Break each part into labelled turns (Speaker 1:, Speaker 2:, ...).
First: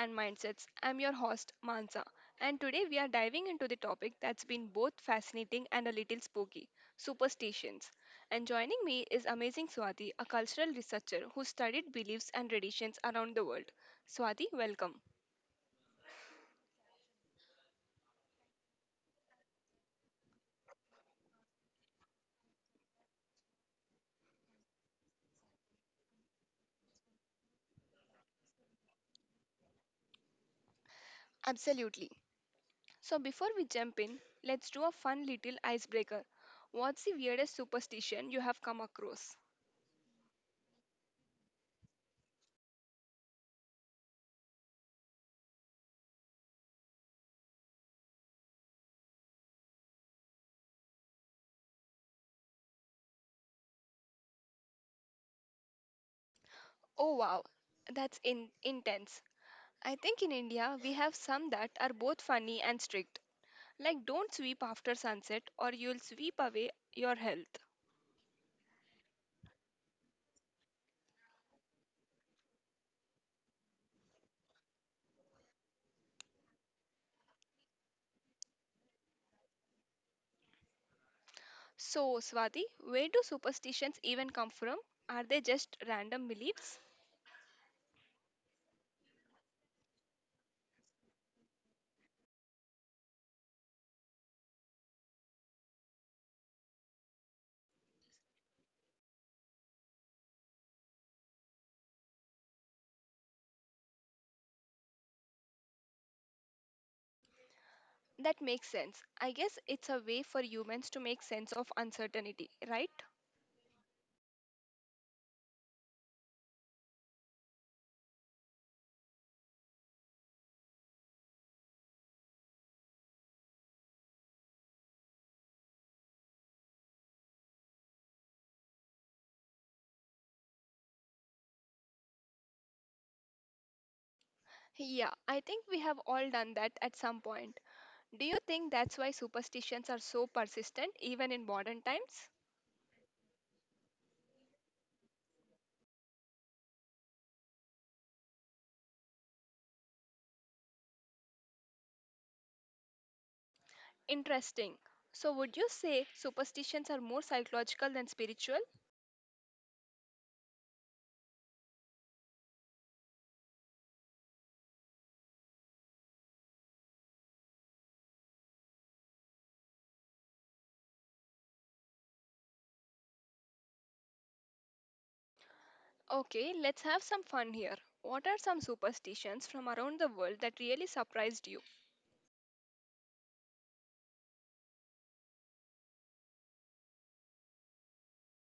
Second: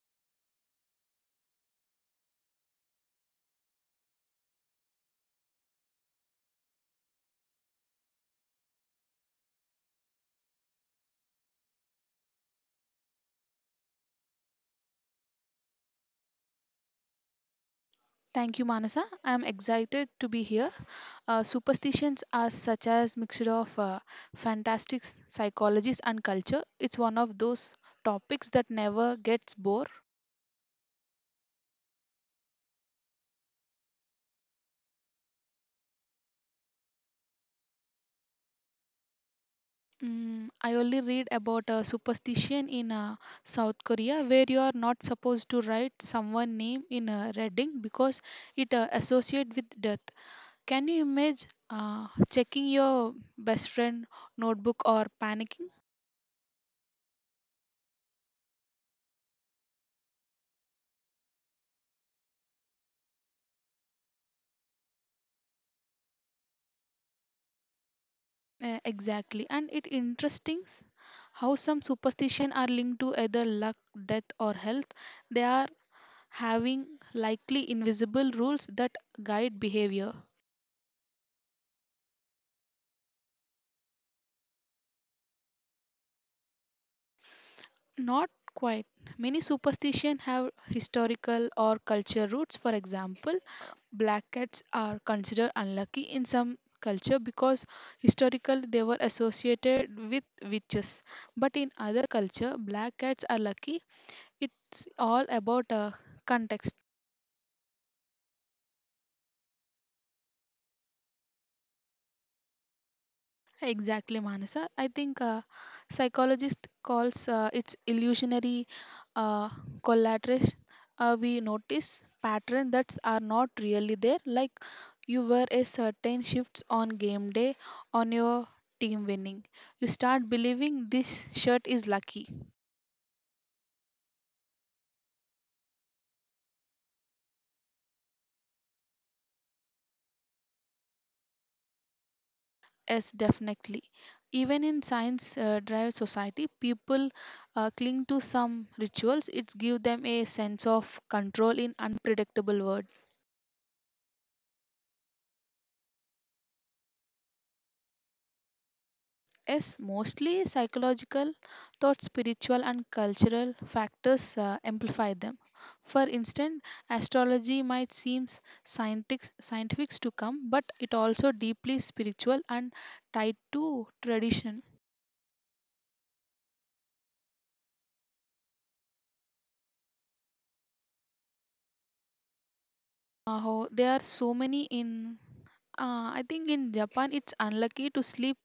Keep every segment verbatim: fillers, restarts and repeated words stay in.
Speaker 1: and Mindsets. I'm your host, Mansa, and today we are diving into the topic that's been both fascinating and a little spooky superstitions. And joining me is amazing Swati, a cultural researcher who studied beliefs and traditions around the world. Swati, welcome.
Speaker 2: Thank you, Manasa. I'm excited to be here. Uh, superstitions are such as mixture of uh, fantastic s- psychologies and culture. It's one of those topics that never gets bored.
Speaker 1: Absolutely. So, before we jump in, let's do a fun little icebreaker. What's the weirdest superstition you have come across?
Speaker 2: Mm, I only read about a superstition in uh, South Korea where you are not supposed to write someone's name in a reading because it uh, associates with death. Can you imagine uh, checking your best friend notebook or panicking?
Speaker 1: Oh wow. That's in- intense. I think in India we have some that are both funny and strict, like don't sweep after sunset or you'll sweep away your health.
Speaker 2: Uh, exactly. And it interesting s- how some superstition are linked to either luck, death or health. They are having likely invisible rules that guide behavior.
Speaker 1: So, Swati, where do superstitions even come from? Are they just random beliefs?
Speaker 2: Not quite. Many superstition have historical or culture roots. For example, black cats are considered unlucky in some culture because historically they were associated with witches. But in other culture, black cats are lucky. It's all about uh, context.
Speaker 1: That makes sense. I guess it's a way for humans to make sense of uncertainty, right?
Speaker 2: Exactly, Manasa. I think uh, psychologist calls uh, it's illusionary uh, collateral. Uh, we notice pattern that are not really there. Like you were a certain shifts on game day on your team winning. You start believing this shirt is lucky.
Speaker 1: Yeah, I think we have all done that at some point. Do you think that's why superstitions are so persistent even in modern times?
Speaker 2: Yes, definitely. Even in science uh, drive society, people uh, cling to some rituals. It gives them a sense of control in unpredictable world.
Speaker 1: Interesting. So, would you say superstitions are more psychological than spiritual?
Speaker 2: Yes, mostly psychological, thought spiritual and cultural factors uh, amplify them. For instance, astrology might seem scientific, scientific to come, but it also deeply spiritual and tied to tradition.
Speaker 1: Okay, let's have some fun here. What are some superstitions from around the world that really surprised you?
Speaker 2: Uh, ho- there are so many in. Uh, I think in Japan, it's unlucky to sleep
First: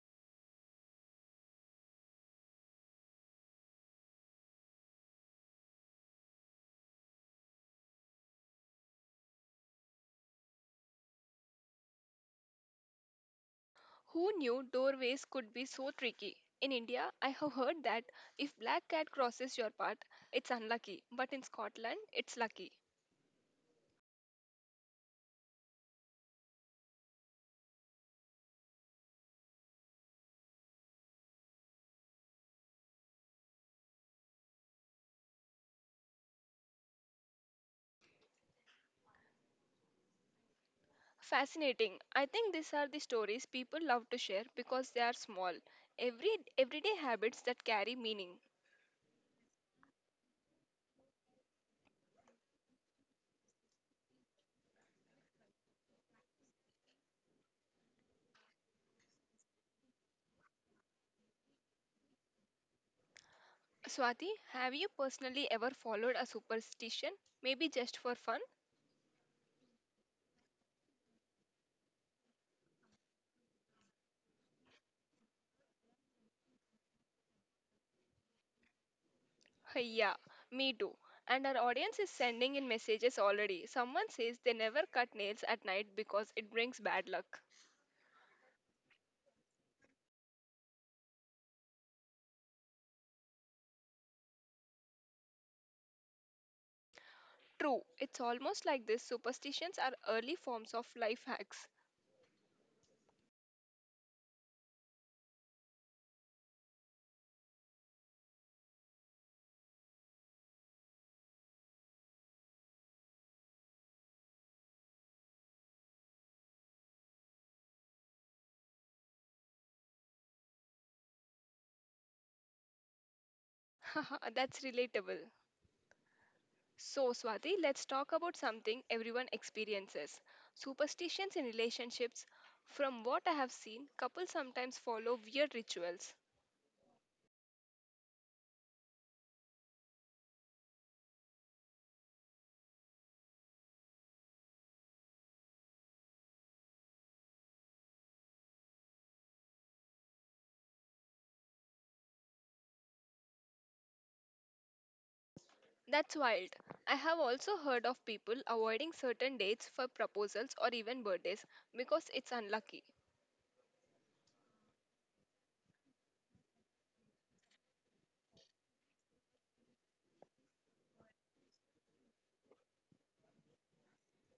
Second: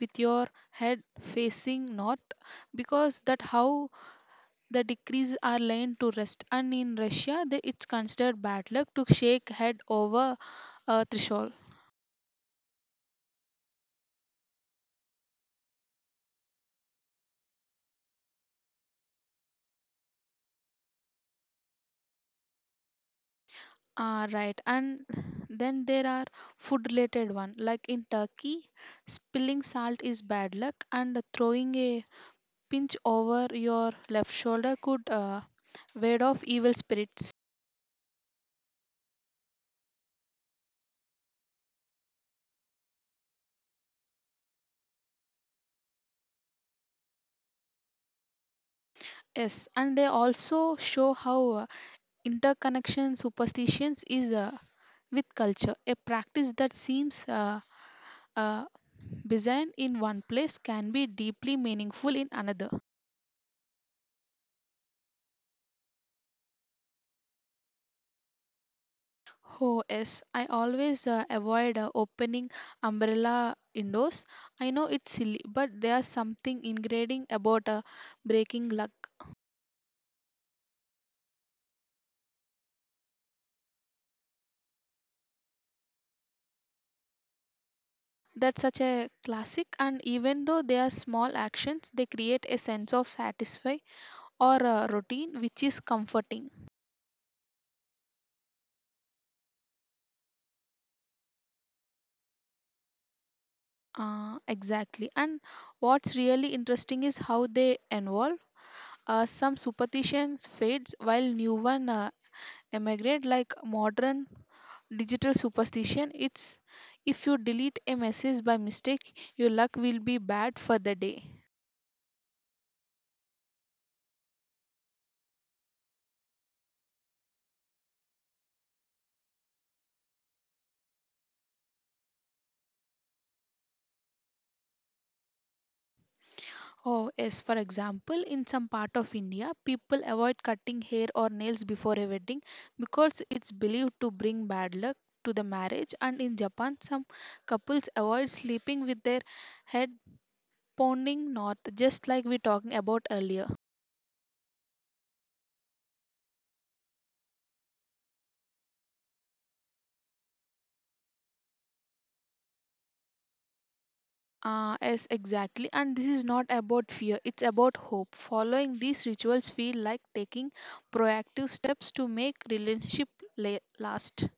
Speaker 2: with your head facing north because that how the decrees are laid to rest, and in Russia the, it's considered bad luck to shake head over a threshold.
Speaker 1: Who knew doorways could be so tricky? In India, I have heard that if black cat crosses your path, it's unlucky, but in Scotland, it's lucky.
Speaker 2: Ah, right. And then there are food related one. Like in Turkey, spilling salt is bad luck and throwing a pinch over your left shoulder could uh, ward off evil spirits.
Speaker 1: Fascinating. I think these are the stories people love to share because they are small, every everyday habits that carry meaning.
Speaker 2: Yes, and they also show how uh, interconnection superstitions is uh, with culture, a practice that seems uh, uh, design in one place can be deeply meaningful in another.
Speaker 1: Swati, have you personally ever followed a superstition? Maybe just for fun?
Speaker 2: Oh, yes, I always uh, avoid uh, opening umbrella windows. I know it's silly, but there's something ingrained about uh, breaking luck.
Speaker 1: Yeah, me too. And our audience is sending in messages already. Someone says they never cut nails at night because it brings bad luck.
Speaker 2: That's such a classic, and even though they are small actions, they create a sense of satisfy or uh, routine, which is comforting.
Speaker 1: True, it's almost like this superstitions are early forms of life hacks.
Speaker 2: Uh, exactly. And what's really interesting is how they evolve. Uh, some superstitions fades while new one uh, emigrate, like modern digital superstition. It's if you delete a message by mistake your luck will be bad for the day.
Speaker 1: Haha, that's relatable. So, Swati, let's talk about something everyone experiences superstitions in relationships. From what I have seen, couples sometimes follow weird rituals.
Speaker 2: Oh yes, for example, in some part of India people avoid cutting hair or nails before a wedding because it's believed to bring bad luck to the marriage, and in Japan some couples avoid sleeping with their head pounding north, just like we talking about earlier.
Speaker 1: That's wild. I have also heard of people avoiding certain dates for proposals or even birthdays because it's unlucky.
Speaker 2: Uh, yes, exactly. And this is not about fear, it's about hope. Following these rituals feel like taking proactive steps to make relationship la- last.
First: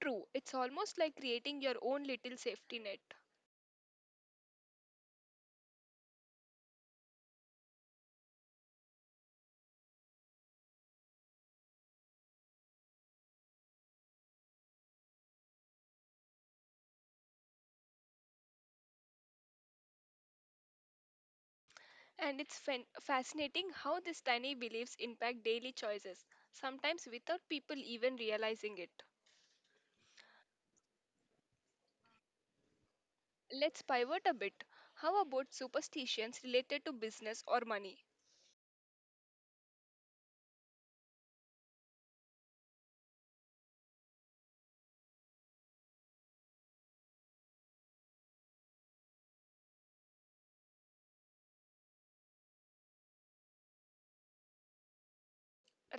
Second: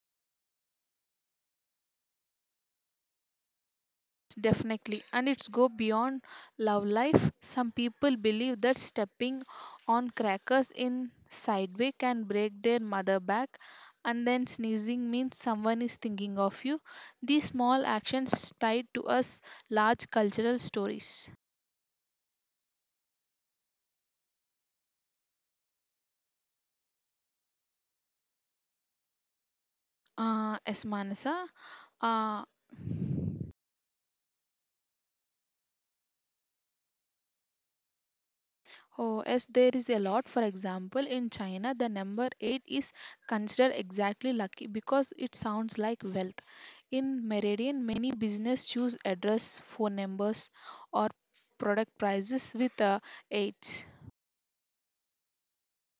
Speaker 1: True, it's almost like creating your own little safety net.
Speaker 2: Definitely. And it's go beyond love life. Some people believe that stepping on crackers in sideway can break their mother back, and then sneezing means someone is thinking of you. These small actions tied to us large cultural stories.
Speaker 1: And it's fan- fascinating how these tiny beliefs impact daily choices, sometimes without people even realizing it.
Speaker 2: Uh, yes, Manasa. Uh,
Speaker 1: Let's pivot a bit. How about superstitions related to business or money?
Speaker 2: oh, yes, there is a lot. For example, in China, the number eight is considered exactly lucky because it sounds like wealth. In Meridian, many business choose address, phone numbers, or product prices with uh, eight.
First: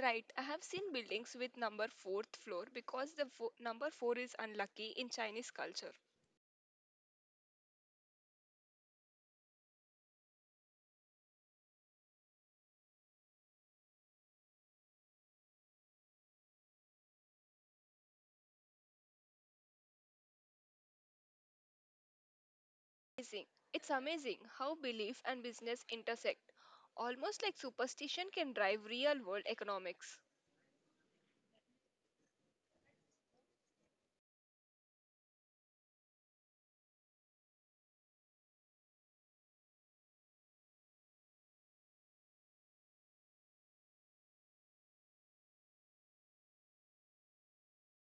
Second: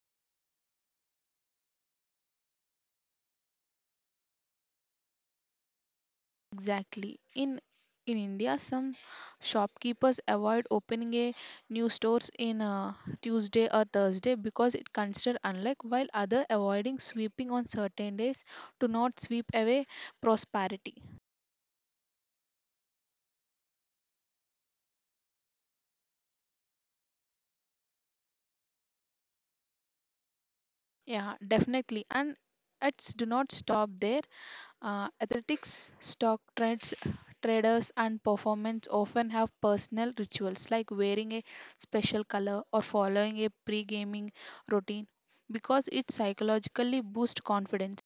Speaker 1: Right, I have seen buildings with number fourth floor because the fo- number four is unlucky in Chinese culture.
Speaker 2: Exactly. In in India, some shopkeepers avoid opening a new stores in uh, Tuesday or Thursday because it considered unlike, while other avoiding sweeping on certain days to not sweep away prosperity.
Speaker 1: Amazing. It's amazing how belief and business intersect. Almost like superstition can drive real world economics.
Speaker 2: Yeah, definitely. And it's do not stop there. Uh, athletics, stock trades, traders, and performance often have personal rituals like wearing a special color or following a pre gaming routine because it psychologically boosts confidence.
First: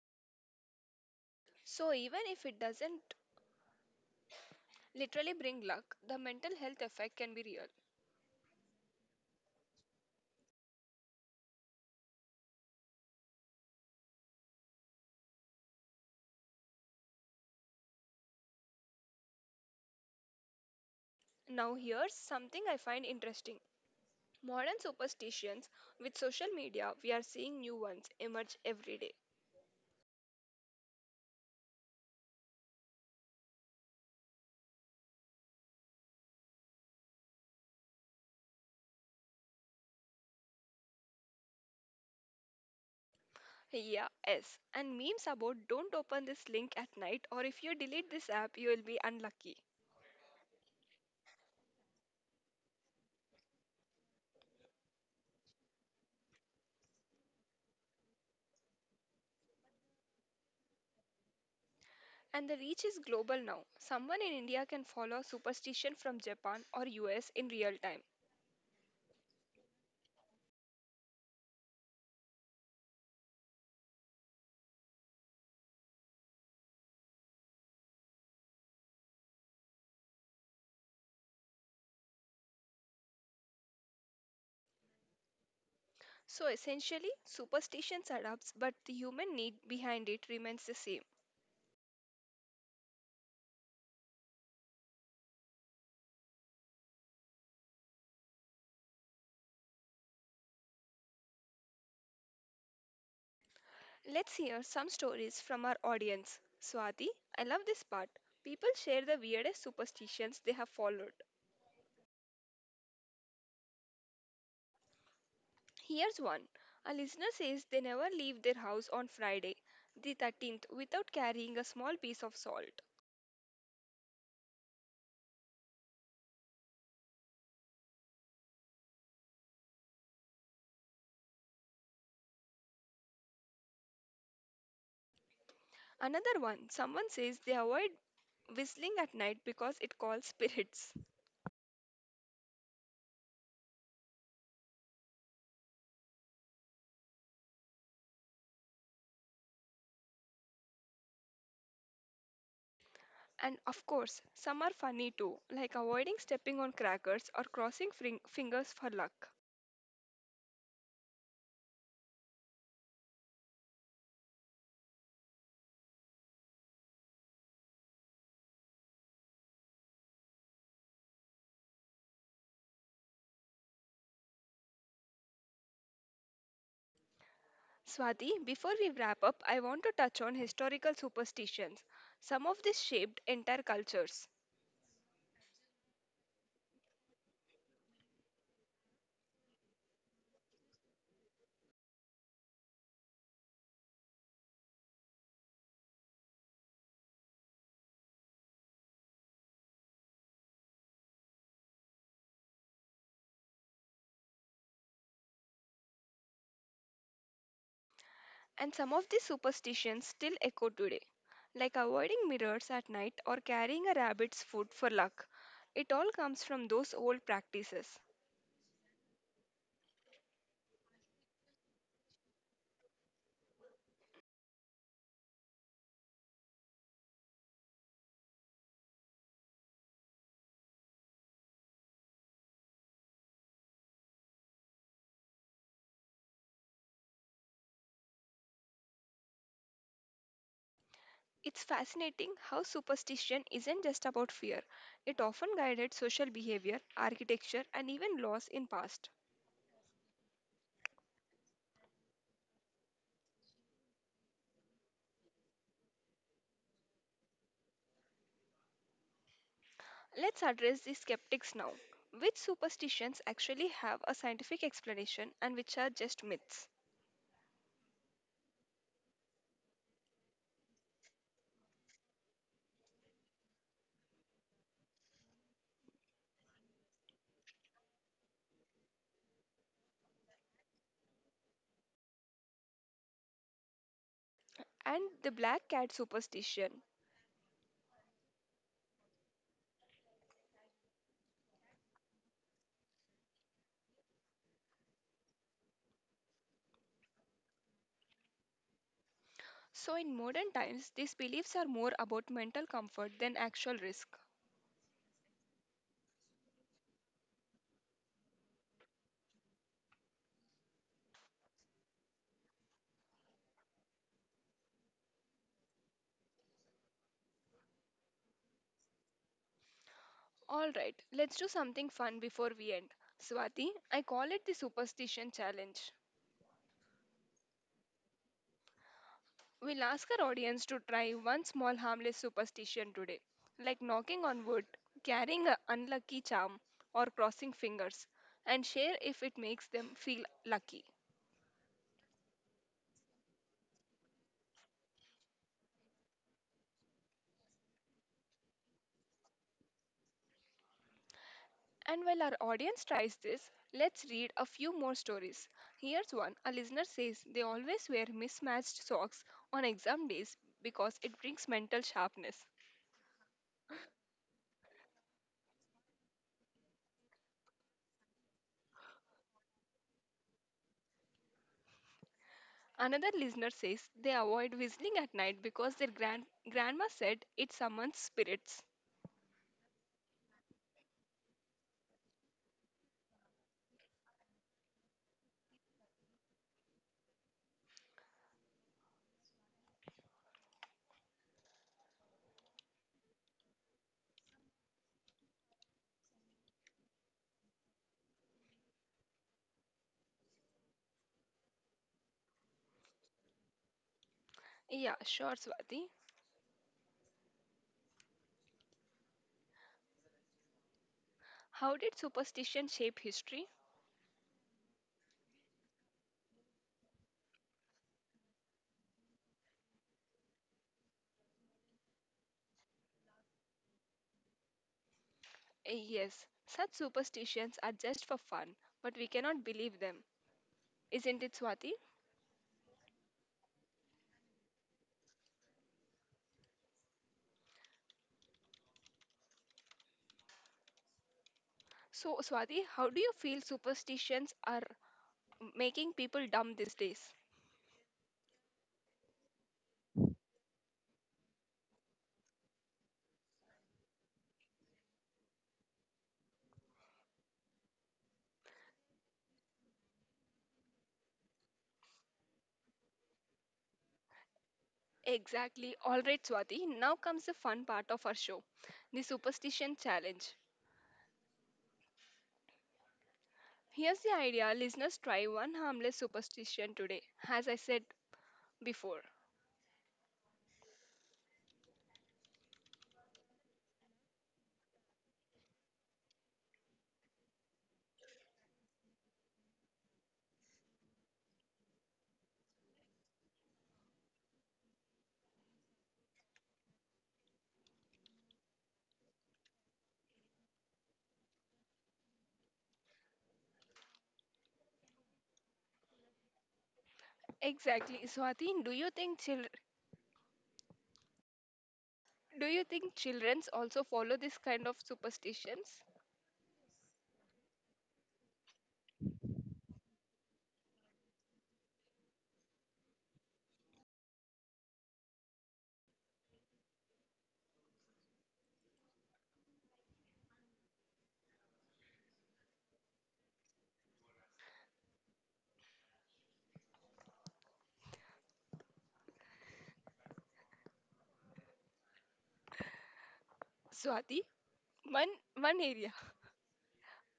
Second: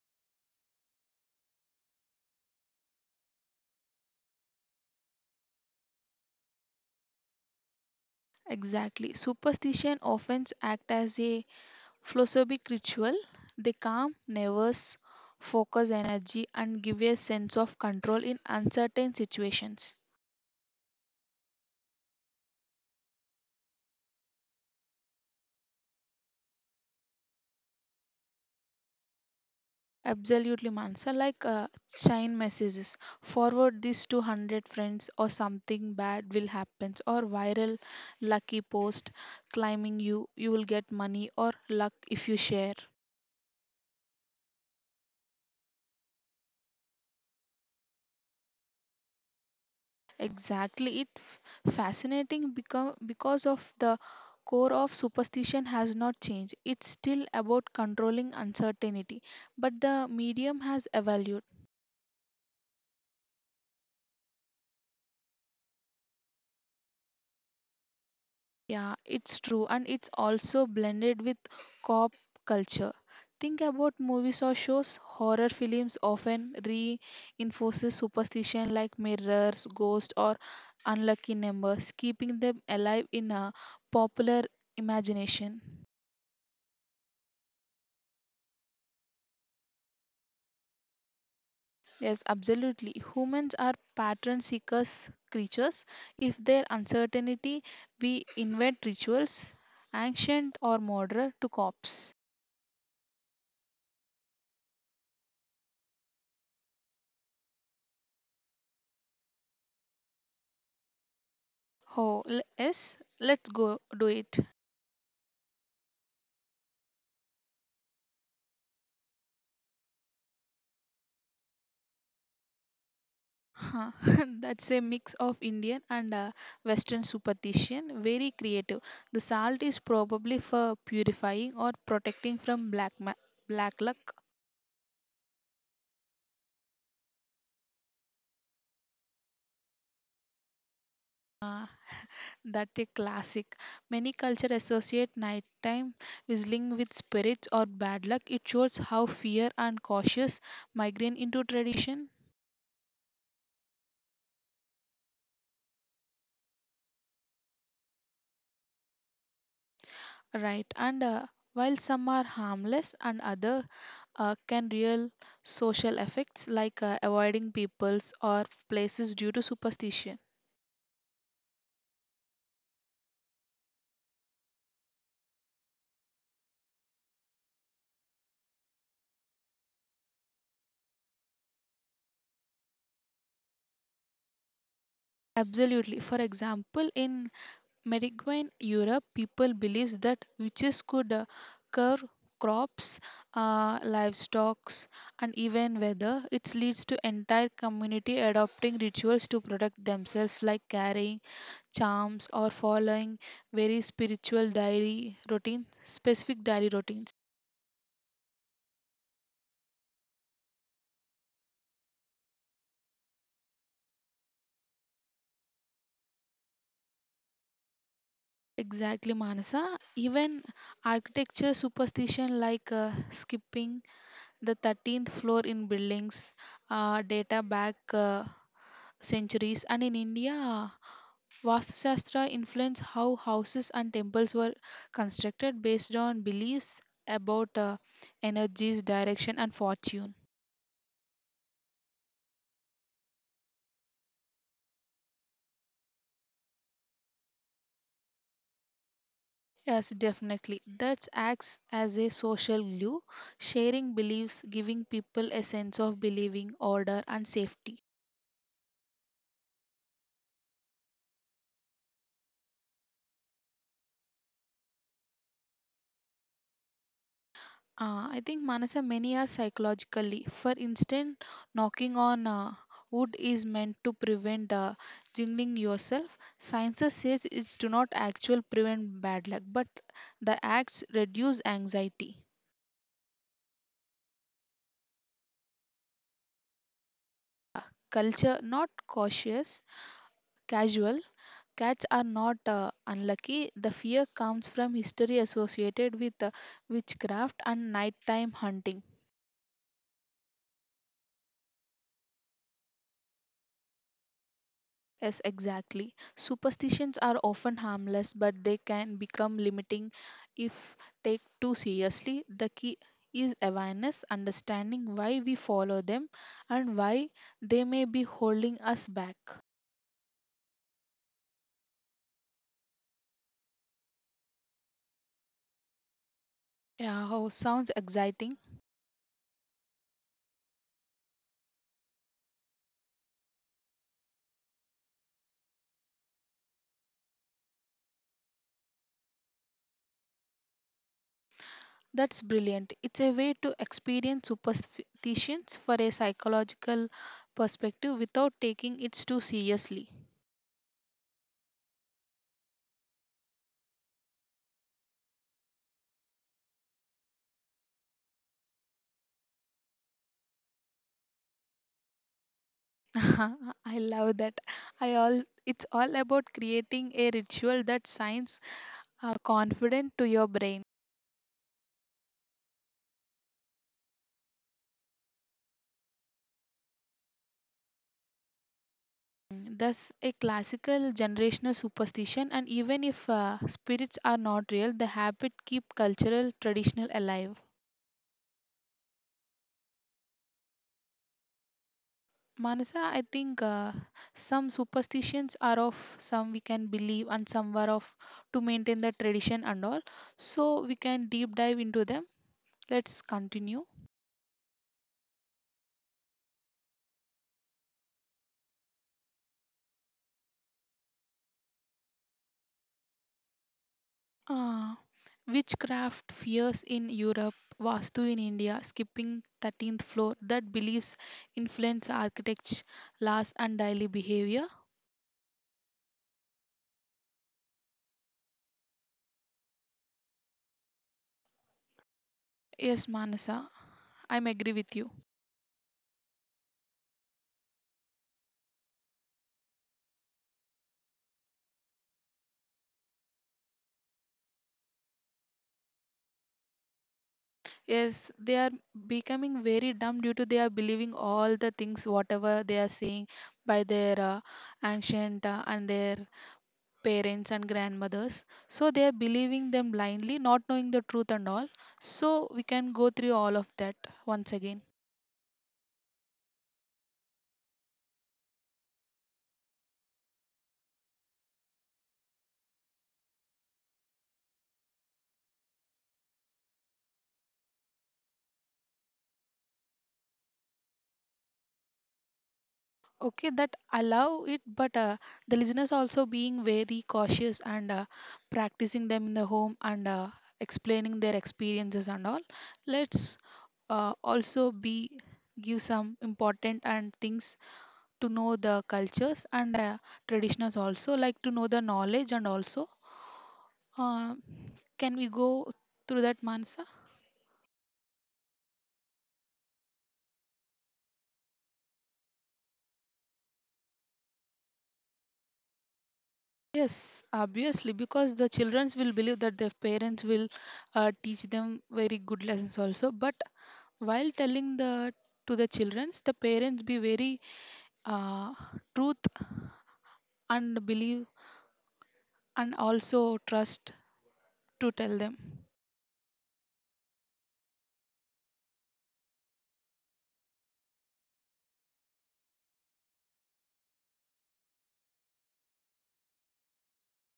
Speaker 1: So, even if it doesn't literally bring luck, the mental health effect can be real.
Speaker 2: Exactly. Superstition often act as a philosophic ritual. They calm nervous, focus energy, and give a sense of control in uncertain situations.
Speaker 1: Now, here's something I find interesting. Modern superstitions with social media, we are seeing new ones emerge every day.
Speaker 2: Absolutely, Mansa. Like uh, chain messages. Forward this to one hundred friends, or something bad will happen, or viral lucky post climbing you you will get money or luck if you share.
Speaker 1: Yeah, yes. And memes about don't open this link at night or if you delete this app, you will be unlucky.
Speaker 2: Exactly. It f- fascinating because because of the core of superstition has not changed. It's still about controlling uncertainty, but the medium has evolved.
Speaker 1: And the reach is global now. Someone in India can follow superstition from Japan or U S in real time.
Speaker 2: Yeah, it's true, and it's also blended with cop culture. Think about movies or shows. Horror films often reinforces superstition like mirrors, ghosts, or unlucky numbers, keeping them alive in a popular imagination.
Speaker 1: So essentially, superstitions adapts, but the human need behind it remains the same.
Speaker 2: Yes, absolutely. Humans are pattern seekers creatures. If there's uncertainty, we invent rituals, ancient or modern, to cope.
Speaker 1: Let's hear some stories from our audience. Swati, I love this part. People share the weirdest superstitions they have followed.
Speaker 2: Oh, l- yes, let's go do it.
Speaker 1: Here's one. A listener says they never leave their house on Friday, the thirteenth, without carrying a small piece of salt.
Speaker 2: Huh. That's a mix of Indian and uh, Western superstition. Very creative. The salt is probably for purifying or protecting from black ma- black luck.
Speaker 1: Another one, someone says they avoid whistling at night because it calls spirits.
Speaker 2: Ah, that a classic. Many cultures associate nighttime whistling with spirits or bad luck. It shows how fear and cautious migrate into tradition.
Speaker 1: And of course, some are funny too, like avoiding stepping on crackers or crossing fring- fingers for luck.
Speaker 2: Right, and uh, while some are harmless and other uh, can real social effects like uh, avoiding peoples or places due to superstition.
Speaker 1: Swati, before we wrap up, I want to touch on historical superstitions. Some of these shaped entire cultures,
Speaker 2: Absolutely. For example, in Mediterranean Europe people believes that witches could uh, curb crops, uh, livestock, and even weather. It leads to entire community adopting rituals to protect themselves, like carrying charms or following very spiritual diary routine, specific diary routines.
Speaker 1: and some of these superstitions still echo today, like avoiding mirrors at night or carrying a rabbit's foot for luck. It all comes from those old practices.
Speaker 2: Exactly, Manasa. Even architecture superstition like uh, skipping the thirteenth floor in buildings uh, data back uh, centuries. And in India, Vastu influenced how houses and temples were constructed based on beliefs about uh, energies, direction, and fortune.
Speaker 1: It's fascinating how superstition isn't just about fear. It often guided social behavior, architecture, and even laws in past.
Speaker 2: Yes, definitely. That acts as a social glue, sharing beliefs, giving people a sense of believing, order, and safety.
Speaker 1: Let's address the skeptics now. Which superstitions actually have a scientific explanation and which are just myths?
Speaker 2: Uh, I think Manasa, many are psychologically. For instance, knocking on uh, wood is meant to prevent uh, jingling yourself. Science says it's do not actually prevent bad luck, but the acts reduce anxiety.
Speaker 1: And the black cat superstition.
Speaker 2: Uh, Culture not cautious, casual. Cats are not uh, unlucky. The fear comes from history associated with uh, witchcraft and nighttime hunting.
Speaker 1: So in modern times, these beliefs are more about mental comfort than actual risk.
Speaker 2: Yes, exactly. Superstitions are often harmless, but they can become limiting if take too seriously. The key is awareness, understanding why we follow them and why they may be holding us back.
Speaker 1: All right, let's do something fun before we end. Swati, I call it the superstition challenge.
Speaker 2: Yeah, oh, sounds exciting.
Speaker 1: We'll ask our audience to try one small harmless superstition today, like knocking on wood, carrying an unlucky charm, or crossing fingers, and share if it makes them feel lucky.
Speaker 2: That's brilliant. It's a way to experience superstitions for a psychological perspective without taking it too seriously.
Speaker 1: And while our audience tries this, let's read a few more stories. Here's one a listener says they always wear mismatched socks on exam days because it brings mental sharpness.
Speaker 2: I love that. I all it's all about creating a ritual that signs uh, confident to your brain.
Speaker 1: Another listener says they avoid whistling at night because their grand- grandma said it summons spirits.
Speaker 2: Thus, a classical generational superstition, and even if uh, spirits are not real, the habit keep cultural traditional alive. Manasa, I think uh, some superstitions are of some we can believe and some were of to maintain the tradition and all. So we can deep dive into them. Let's continue.
Speaker 1: Yeah, sure, Swati. How did superstition shape history?
Speaker 2: Ah, witchcraft fears in Europe, Vastu in India, skipping thirteenth floor that beliefs influence architecture, laws, and daily behavior.
Speaker 1: Eh, yes, such superstitions are just for fun, but we cannot believe them. Isn't it, Swati?
Speaker 2: Yes, Manasa, I'm agree with you.
Speaker 1: So, Swati, how do you feel superstitions are making people dumb these days?
Speaker 2: Yes, they are becoming very dumb due to they are believing all the things whatever they are saying by their uh, ancient uh, and their parents and grandmothers. So they are believing them blindly, not knowing the truth and all. So we can go through all of that once again.
Speaker 1: Exactly. All right, Swati, now comes the fun part of our show the superstition challenge. Here's the idea listeners try one harmless superstition today, as I said before.
Speaker 2: Okay, that allow it, but uh, the listeners also being very cautious and uh, practicing them in the home and uh, explaining their experiences and all. Let's uh, also be give some important and things to know the cultures and uh, traditions, also like to know the knowledge, and also uh, can we go through that, Mansa?
Speaker 1: Exactly. Swati, do you think chil- do you think children also follow this kind of superstitions?
Speaker 2: Yes, obviously, because the children will believe that their parents will uh, teach them very good lessons also. But while telling the to the children, the parents be very uh, truth and believe and also trust to tell them.
Speaker 1: Swati, one one area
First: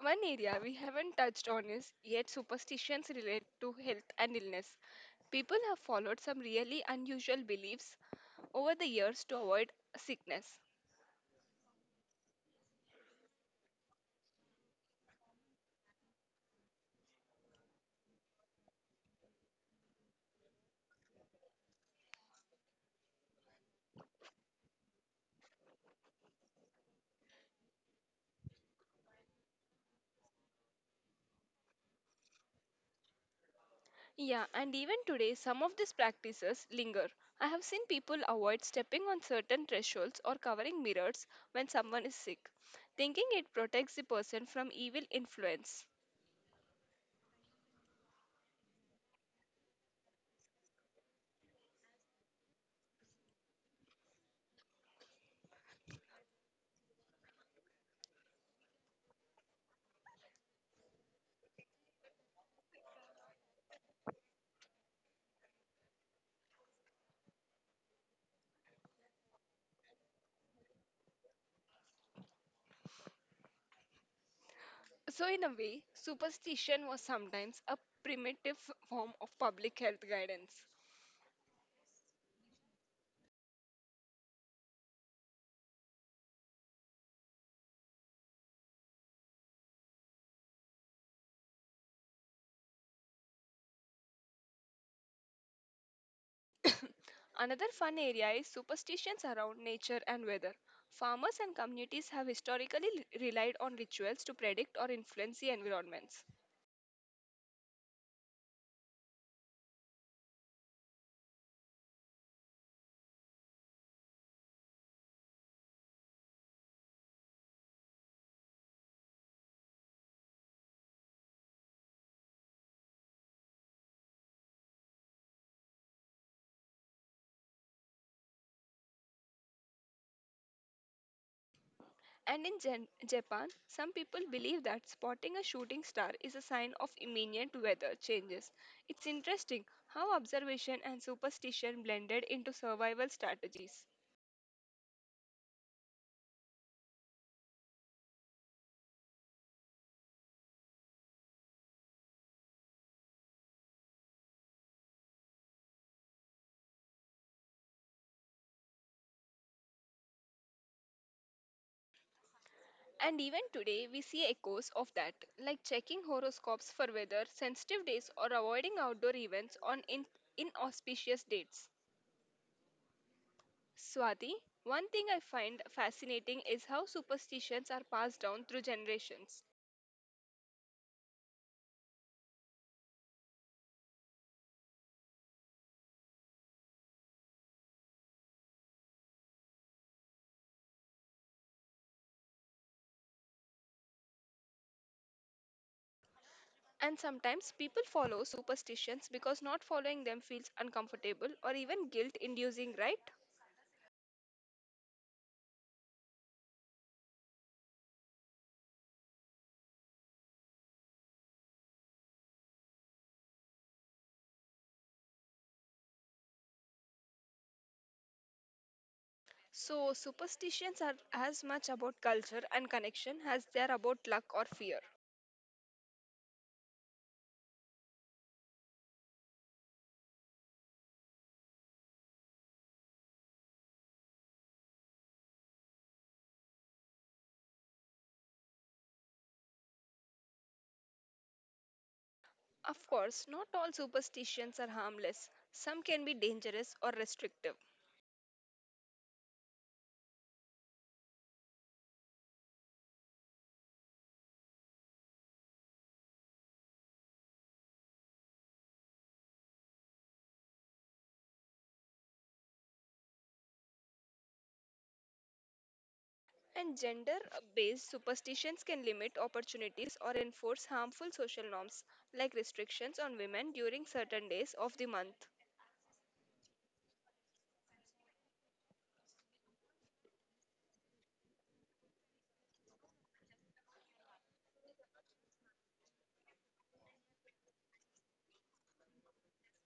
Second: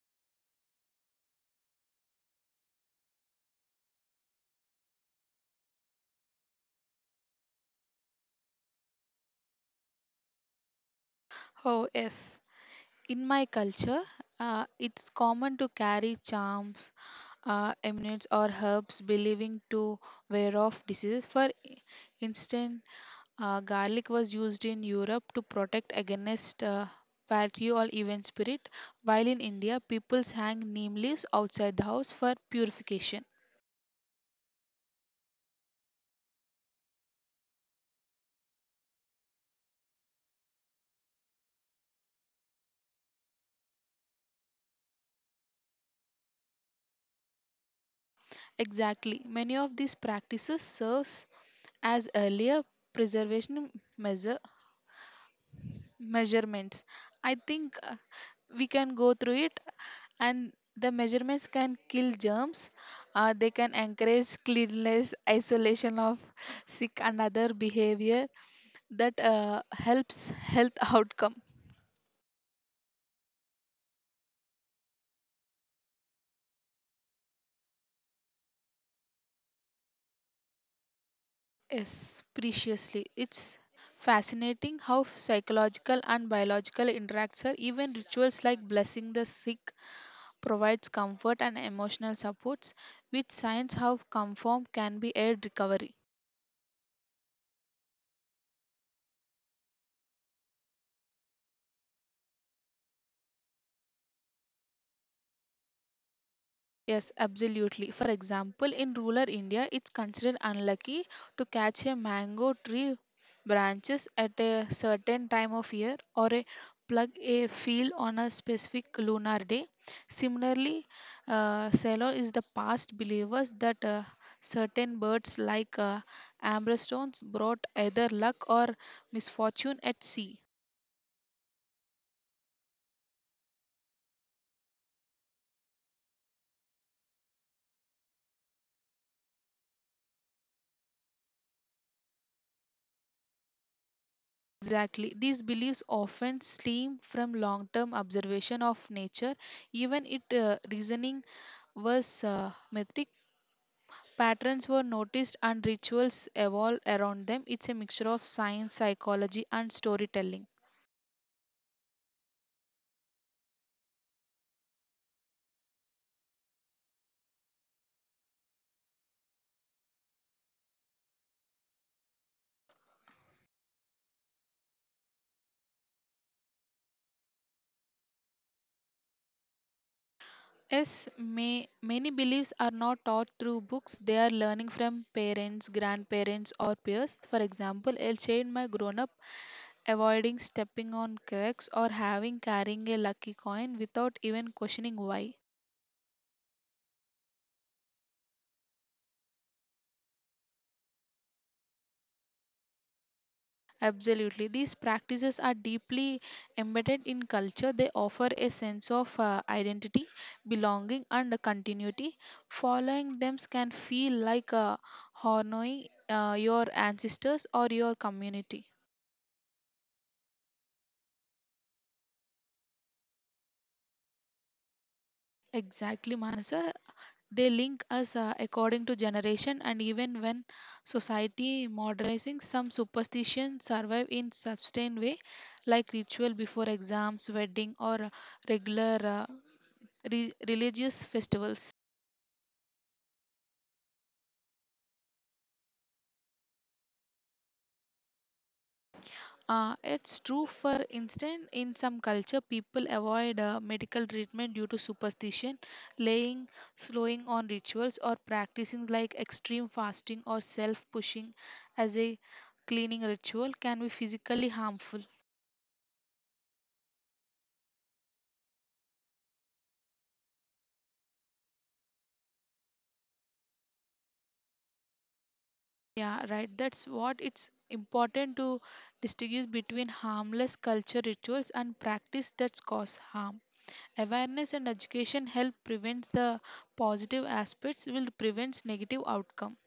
Speaker 1: one area we haven't touched on is yet superstitions relate to health and illness. People have followed some really unusual beliefs over the years to avoid sickness.
Speaker 2: Oh yes, in my culture, uh, it's common to carry charms, uh, amulets, or herbs, believing to ward off diseases. For instance, Uh, garlic was used in Europe to protect against uh, battery or evil spirit, while in India, people hang neem leaves outside the house for purification.
Speaker 1: Yeah, and even today, some of these practices linger. I have seen people avoid stepping on certain thresholds or covering mirrors when someone is sick, thinking it protects the person from evil influence.
Speaker 2: Exactly, many of these practices serves as earlier preservation measure measurements. I think uh, we can go through it, and the measurements can kill germs. Uh, they can encourage cleanliness isolation of sick and other behavior that uh, helps health outcome.
Speaker 1: So, in a way, superstition was sometimes a primitive form of public health guidance.
Speaker 2: Yes, preciously, it's fascinating how psychological and biological interacts are, even rituals like blessing the sick provides comfort and emotional supports, which science have confirmed can be aid recovery.
Speaker 1: Another fun area is superstitions around nature and weather. Farmers and communities have historically l- relied on rituals to predict or influence the environments.
Speaker 2: Yes, absolutely. For example, in rural India, it's considered unlucky to catch a mango tree branches at a certain time of year or a plug a field on a specific lunar day. Similarly, uh, Sailor is the past believers that uh, certain birds like uh, amber stones brought either luck or misfortune at sea.
Speaker 1: And in Jan- Japan, some people believe that spotting a shooting star is a sign of imminent weather changes. It's interesting how observation and superstition blended into survival strategies.
Speaker 2: Exactly. These beliefs often stem from long term observation of nature. Even its uh, reasoning was uh, mythic. Patterns were noticed and rituals evolved around them. It's a mixture of science, psychology, and storytelling.
Speaker 1: And even today, we see echoes of that, like checking horoscopes for weather, sensitive days, or avoiding outdoor events on in- inauspicious dates. Swati, one thing I find fascinating is how superstitions are passed down through generations.
Speaker 2: Yes, may, many beliefs are not taught through books. They are learning from parents, grandparents, or peers. For example, a child might grown up avoiding stepping on cracks or having carrying a lucky coin without even questioning why.
Speaker 1: And sometimes people follow superstitions because not following them feels uncomfortable or even guilt inducing, right?
Speaker 2: Absolutely. These practices are deeply embedded in culture. They offer a sense of uh, identity, belonging, and continuity. Following them can feel like uh, honoring uh, your ancestors or your community.
Speaker 1: So, superstitions are as much about culture and connection as they are about luck or fear.
Speaker 2: Exactly, Manasa. They link us uh, according to generation, and even when society modernizing, some superstitions survive in sustained way, like ritual before exams, wedding, or uh, regular uh, re- religious festivals.
Speaker 1: Of course, not all superstitions are harmless. Some can be dangerous or restrictive.
Speaker 2: Uh, it's true, for instance, in some culture, people avoid uh, medical treatment due to superstition, laying, slowing on rituals, or practicing like extreme fasting or self pushing as a cleaning ritual can be physically harmful.
Speaker 1: And gender based superstitions can limit opportunities or enforce harmful social norms, like restrictions on women during certain days of the month.
Speaker 2: Yeah, right. That's what it's important to distinguish between harmless culture rituals and practice that cause harm. Awareness and education help prevents the positive aspects will prevents negative outcome.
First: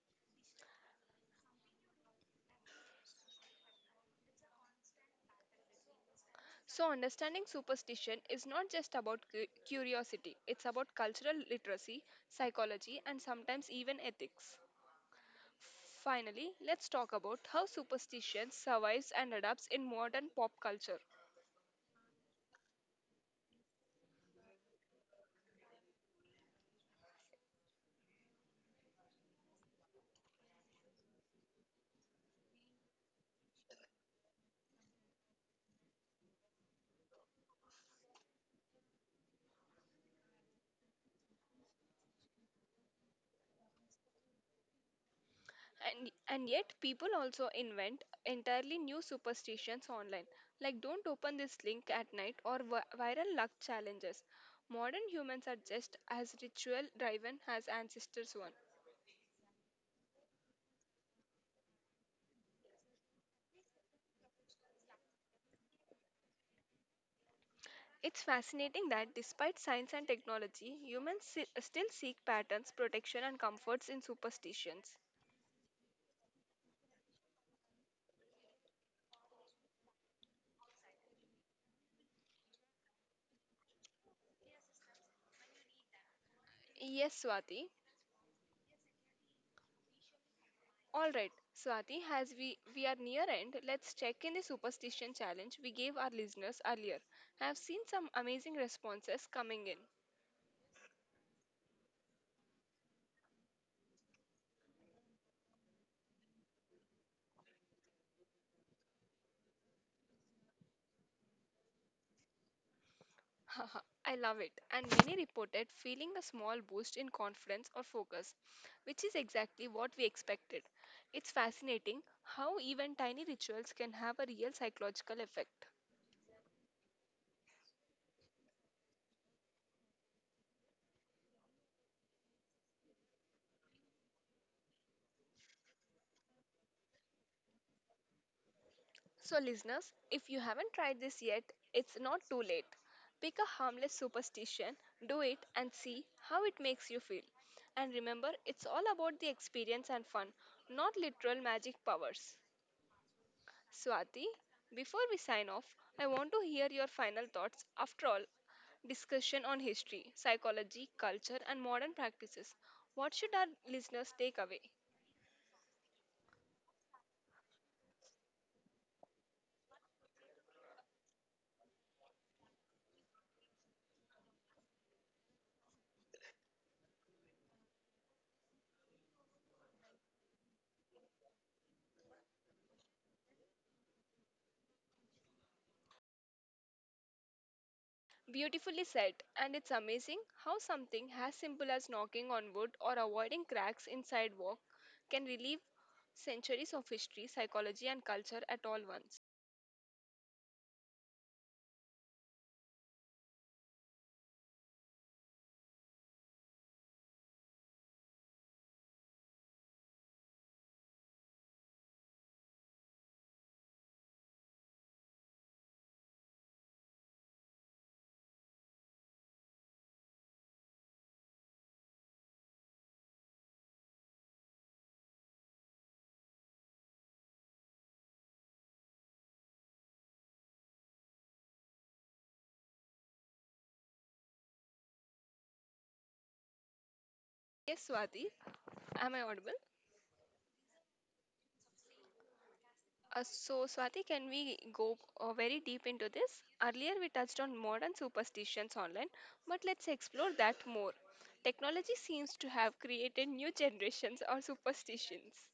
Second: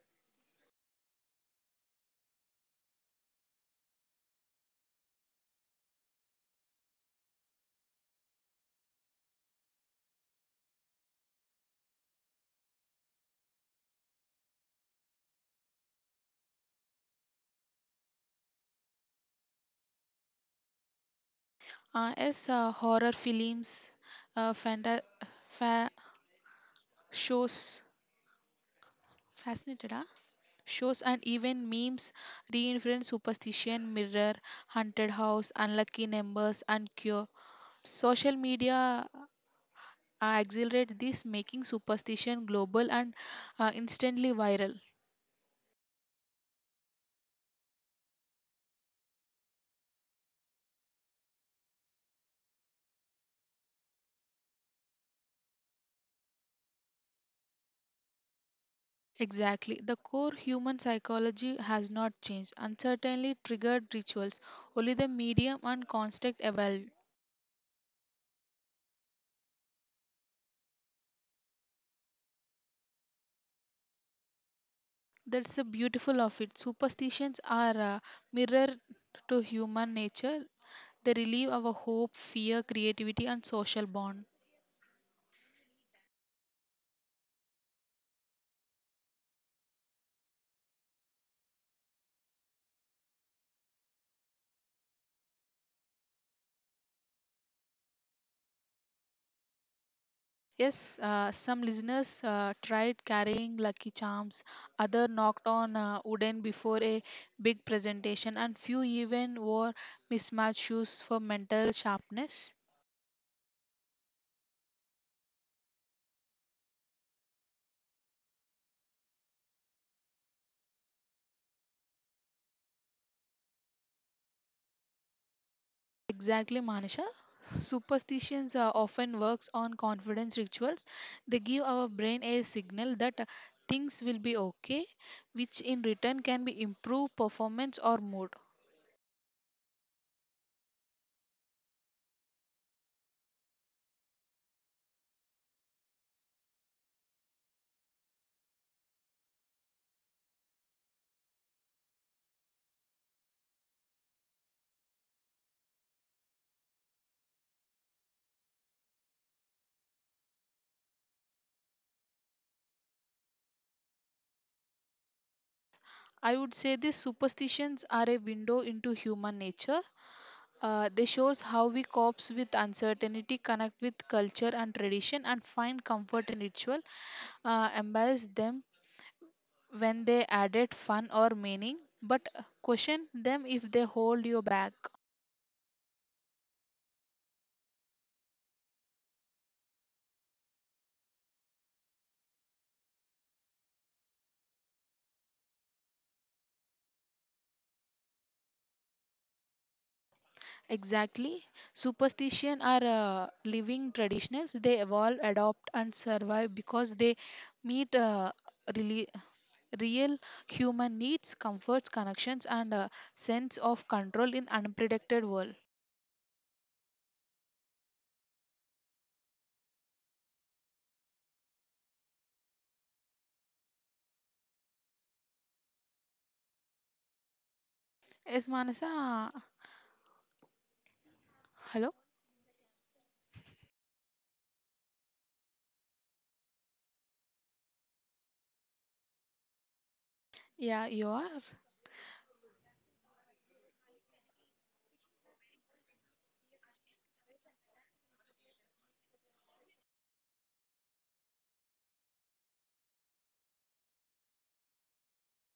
Speaker 1: So, understanding superstition is not just about cu- curiosity, it's about cultural literacy, psychology, and sometimes even ethics. Finally, let's talk about how superstition survives and adapts in modern pop culture.
Speaker 2: Uh, as uh, horror films, uh, fanta- fa- shows, fascinated, huh? Shows and even memes reinforce superstition, mirror, haunted house, unlucky numbers, and cure. Social media uh, accelerate this, making superstition global and uh, instantly viral.
Speaker 1: And, and yet, people also invent entirely new superstitions online, like don't open this link at night or vi- viral luck challenges. Modern humans are just as ritual driven as ancestors were.
Speaker 2: Exactly. The core human psychology has not changed. Uncertainly triggered rituals, only the medium and constant evolve.
Speaker 1: It's fascinating that despite science and technology, humans si- still seek patterns, protection, and comforts in superstitions.
Speaker 2: That's the beautiful of it. Superstitions are a mirror to human nature. They relieve our hope, fear, creativity, and social bond.
Speaker 1: Yes, Swati, all right, Swati, as we, we are near end, let's check in the superstition challenge we gave our listeners earlier. I have seen some amazing responses coming in.
Speaker 2: Yes, uh, some listeners uh, tried carrying lucky charms, other knocked on uh, wooden before a big presentation, and few even wore mismatched shoes for mental sharpness.
Speaker 1: Haha, I love it. And many reported feeling a small boost in confidence or focus, which is exactly what we expected. It's fascinating how even tiny rituals can have a real psychological effect.
Speaker 2: Exactly, Manisha. Superstitions uh, often works on confidence rituals. They give our brain a signal that uh, things will be okay, which in return can be improve performance or mood.
Speaker 1: So, listeners, if you haven't tried this yet, it's not too late. Pick a harmless superstition, do it, and see how it makes you feel. And remember, it's all about the experience and fun, not literal magic powers. Swati, before we sign off, I want to hear your final thoughts. After all, discussion on history, psychology, culture, and modern practices. What should our listeners take away?
Speaker 2: I would say these superstitions are a window into human nature. Uh, they shows how we copes with uncertainty, connect with culture and tradition, and find comfort in ritual. Uh, embrace them when they added fun or meaning, but uh, question them if they hold you back.
Speaker 1: Beautifully said, and it's amazing how something as simple as knocking on wood or avoiding cracks in sidewalk can relieve centuries of history, psychology, and culture at all once.
Speaker 2: Exactly. Superstition are uh, living traditions. They evolve, adopt, and survive because they meet uh, really real human needs, comforts, connections, and a sense of control in unpredicted world. Yes, Manasa. Hello.
Speaker 1: Yes, Swati, am I audible?
Speaker 2: Yeah, you are.
Speaker 1: Uh, so, Swati, can we go uh, very deep into this? Earlier, we touched on modern superstitions online, but let's explore that more. Technology seems to have created new generations or superstitions.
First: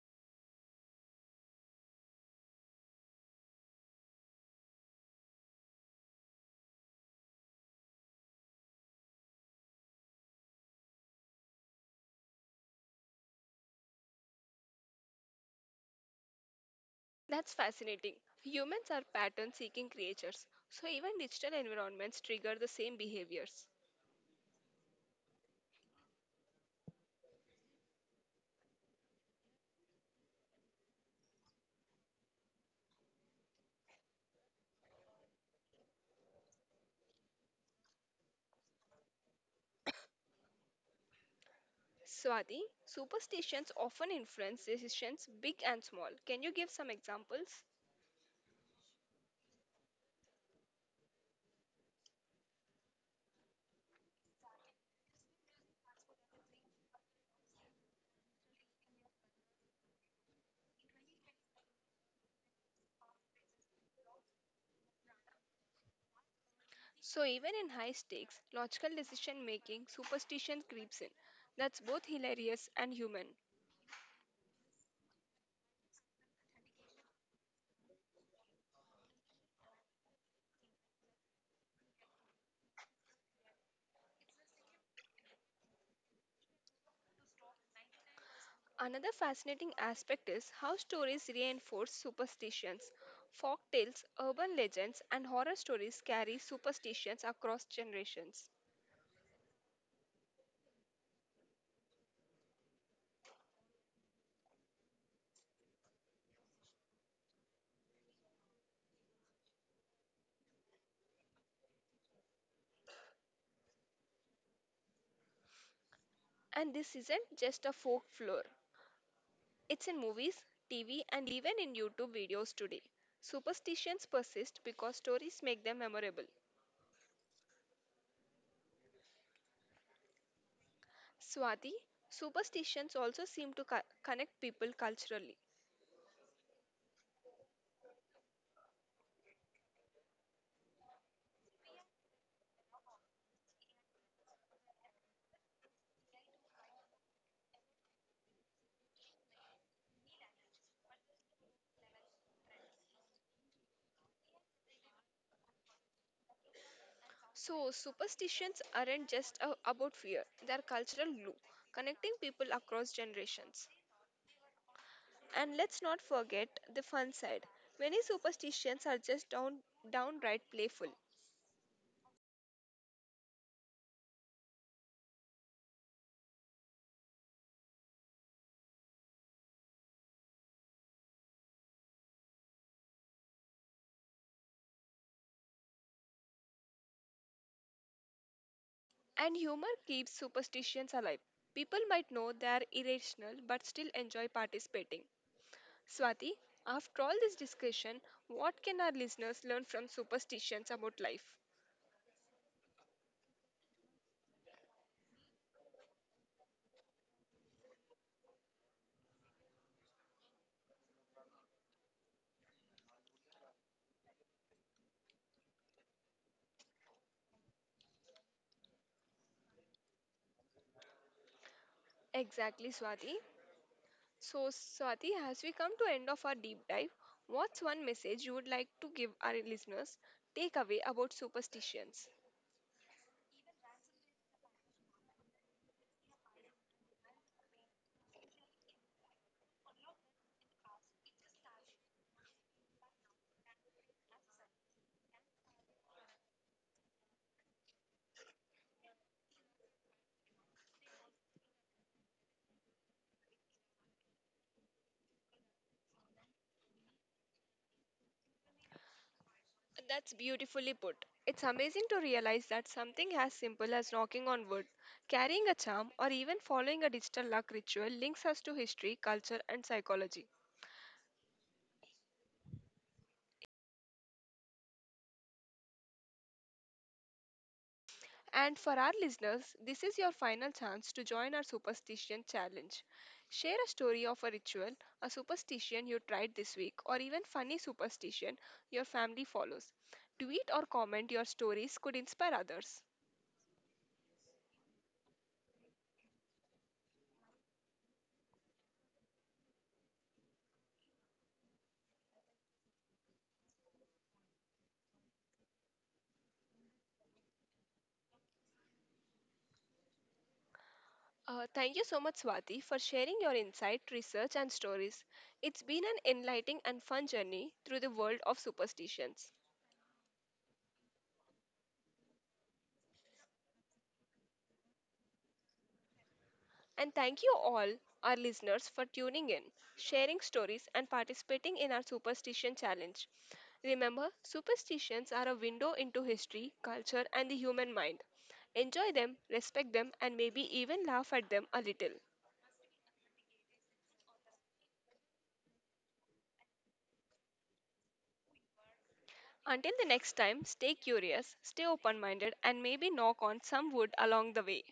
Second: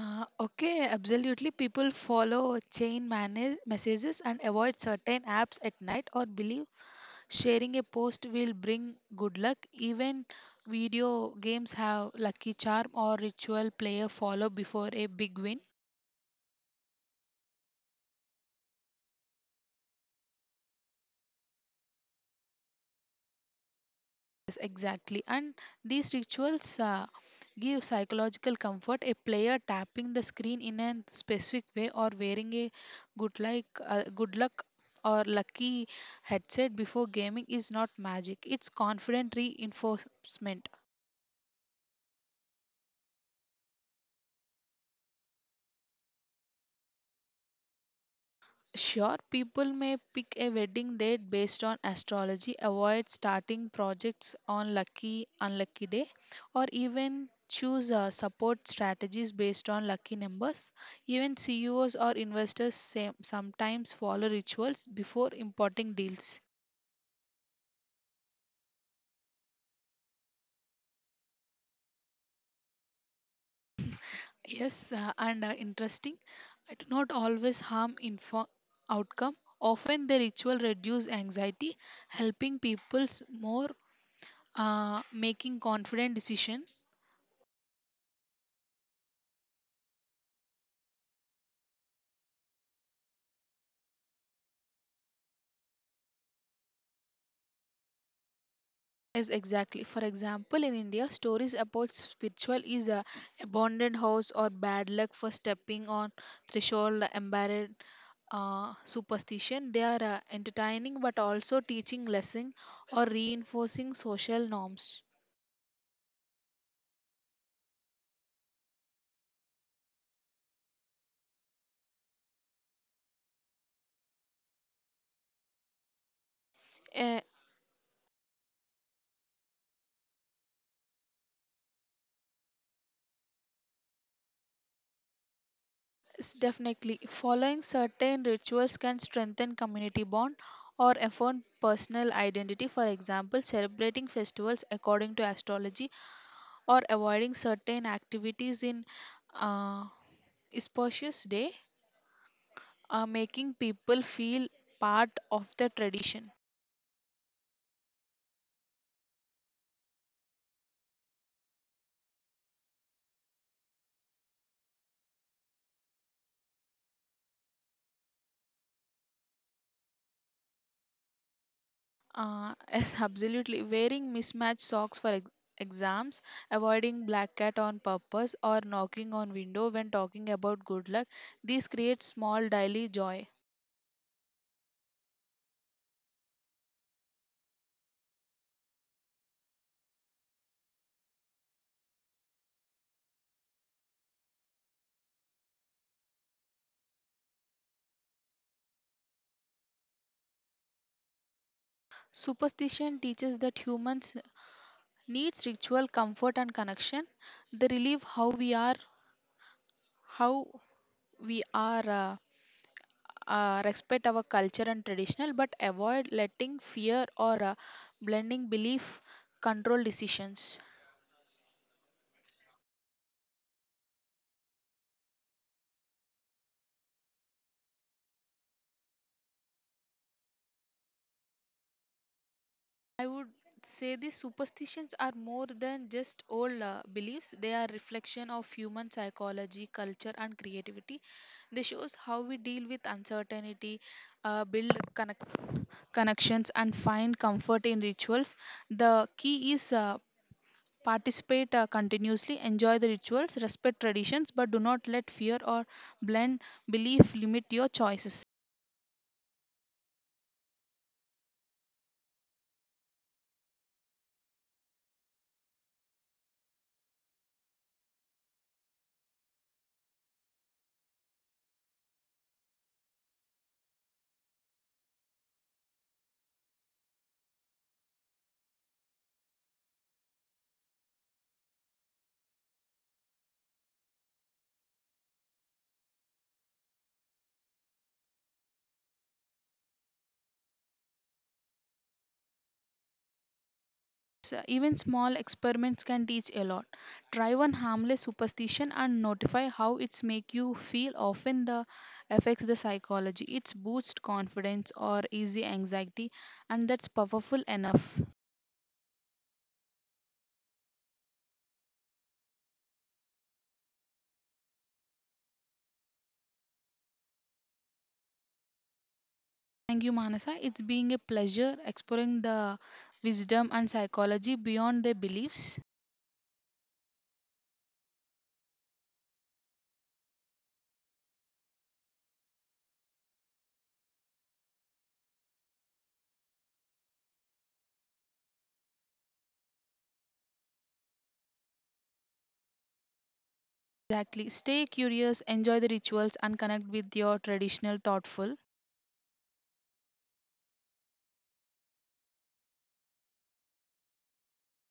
Speaker 2: Uh, okay, absolutely. People follow chain man- messages and avoid certain apps at night or believe sharing a post will bring good luck. Even video games have lucky charm or ritual player follow before a big win.
Speaker 1: That's fascinating. Humans are pattern seeking creatures, so even digital environments trigger the same behaviors.
Speaker 2: Yes, exactly. And these rituals uh, give psychological comfort. A player tapping the screen in a specific way or wearing a good like uh, good luck or lucky headset before gaming is not magic. It's confident reinforcement.
Speaker 1: Swati, superstitions often influence decisions big and small. Can you give some examples?
Speaker 2: Sure, people may pick a wedding date based on astrology, avoid starting projects on lucky, unlucky day, or even choose uh, support strategies based on lucky numbers. Even C E Os or investors same, sometimes follow rituals before importing deals.
Speaker 1: So, even in high stakes, logical decision making, superstition creeps in. That's both hilarious and human.
Speaker 2: Yes, uh, and uh, interesting, I do not always harm info outcome. Often the ritual reduce anxiety, helping people's more uh, making confident decision.
Speaker 1: Another fascinating aspect is how stories reinforce superstitions. Folk tales, urban legends, and horror stories carry superstitions across generations.
Speaker 2: Yes, exactly. For example, in India, stories about spiritual is a abandoned house or bad luck for stepping on threshold, embarrassed uh, superstition. They are uh, entertaining but also teaching lesson or reinforcing social norms.
Speaker 1: And this isn't just a folk floor, it's in movies, T V, and even in YouTube videos today. Superstitions persist because stories make them memorable.
Speaker 2: Eh,
Speaker 1: Swati, superstitions also seem to co- connect people culturally.
Speaker 2: s- definitely, following certain rituals can strengthen community bond or affirm personal identity. For example, celebrating festivals according to astrology or avoiding certain activities in uh, spacious day uh, making people feel part of the tradition.
Speaker 1: So, superstitions aren't just a- about fear, they're cultural glue, connecting people across generations. And let's not forget the fun side. Many superstitions are just down, downright playful.
Speaker 2: Uh, yes, absolutely wearing mismatched socks for ex- exams, avoiding black cat on purpose or knocking on window when talking about good luck, these create small daily joy.
Speaker 1: And humor keeps superstitions alive. People might know they are irrational but still enjoy participating. Swati, after all this discussion, what can our listeners learn from superstitions about life?
Speaker 2: Superstition teaches that humans needs ritual comfort and connection. They relieve how we are how we are uh, uh, respect our culture and traditional, but avoid letting fear or uh, blending belief control decisions.
Speaker 1: Exactly, Swati. So, Swati, as we come to end of our deep dive, what's one message you would like to give our listeners take away about superstitions?
Speaker 2: I would say these superstitions are more than just old uh, beliefs. They are reflection of human psychology, culture, and creativity. They shows how we deal with uncertainty, uh, build connect- connections, and find comfort in rituals. The key is uh, participate uh, continuously, enjoy the rituals, respect traditions, but do not let fear or blind belief limit your choices.
Speaker 1: That's beautifully put. It's amazing to realize that something as simple as knocking on wood, carrying a charm, or even following a digital luck ritual links us to history, culture, and psychology. And for our listeners, this is your final chance to join our superstition challenge. Share a story of a ritual, a superstition you tried this week, or even funny superstition your family follows. Tweet or comment your stories could inspire others.
Speaker 2: Uh, Even small experiments can teach a lot. Try one harmless superstition and notify how it's make you feel. Often the affects the psychology. It's boost confidence or easy anxiety, and that's powerful enough.
Speaker 1: Uh, thank you so much, Swati, for sharing your insight, research, and stories. It's been an enlightening and fun journey through the world of superstitions.
Speaker 2: Thank you, Manasa. It's being a pleasure exploring the wisdom and psychology beyond their beliefs.
Speaker 1: And thank you all, our listeners, for tuning in, sharing stories, and participating in our superstition challenge. Remember, superstitions are a window into history, culture, and the human mind. Enjoy them, respect them, and maybe even laugh at them a little.
Speaker 2: Exactly. Stay curious, enjoy the rituals, and connect with your traditional thoughtful.
Speaker 1: Until the next time, stay curious, stay open minded, and maybe knock on some wood along the way.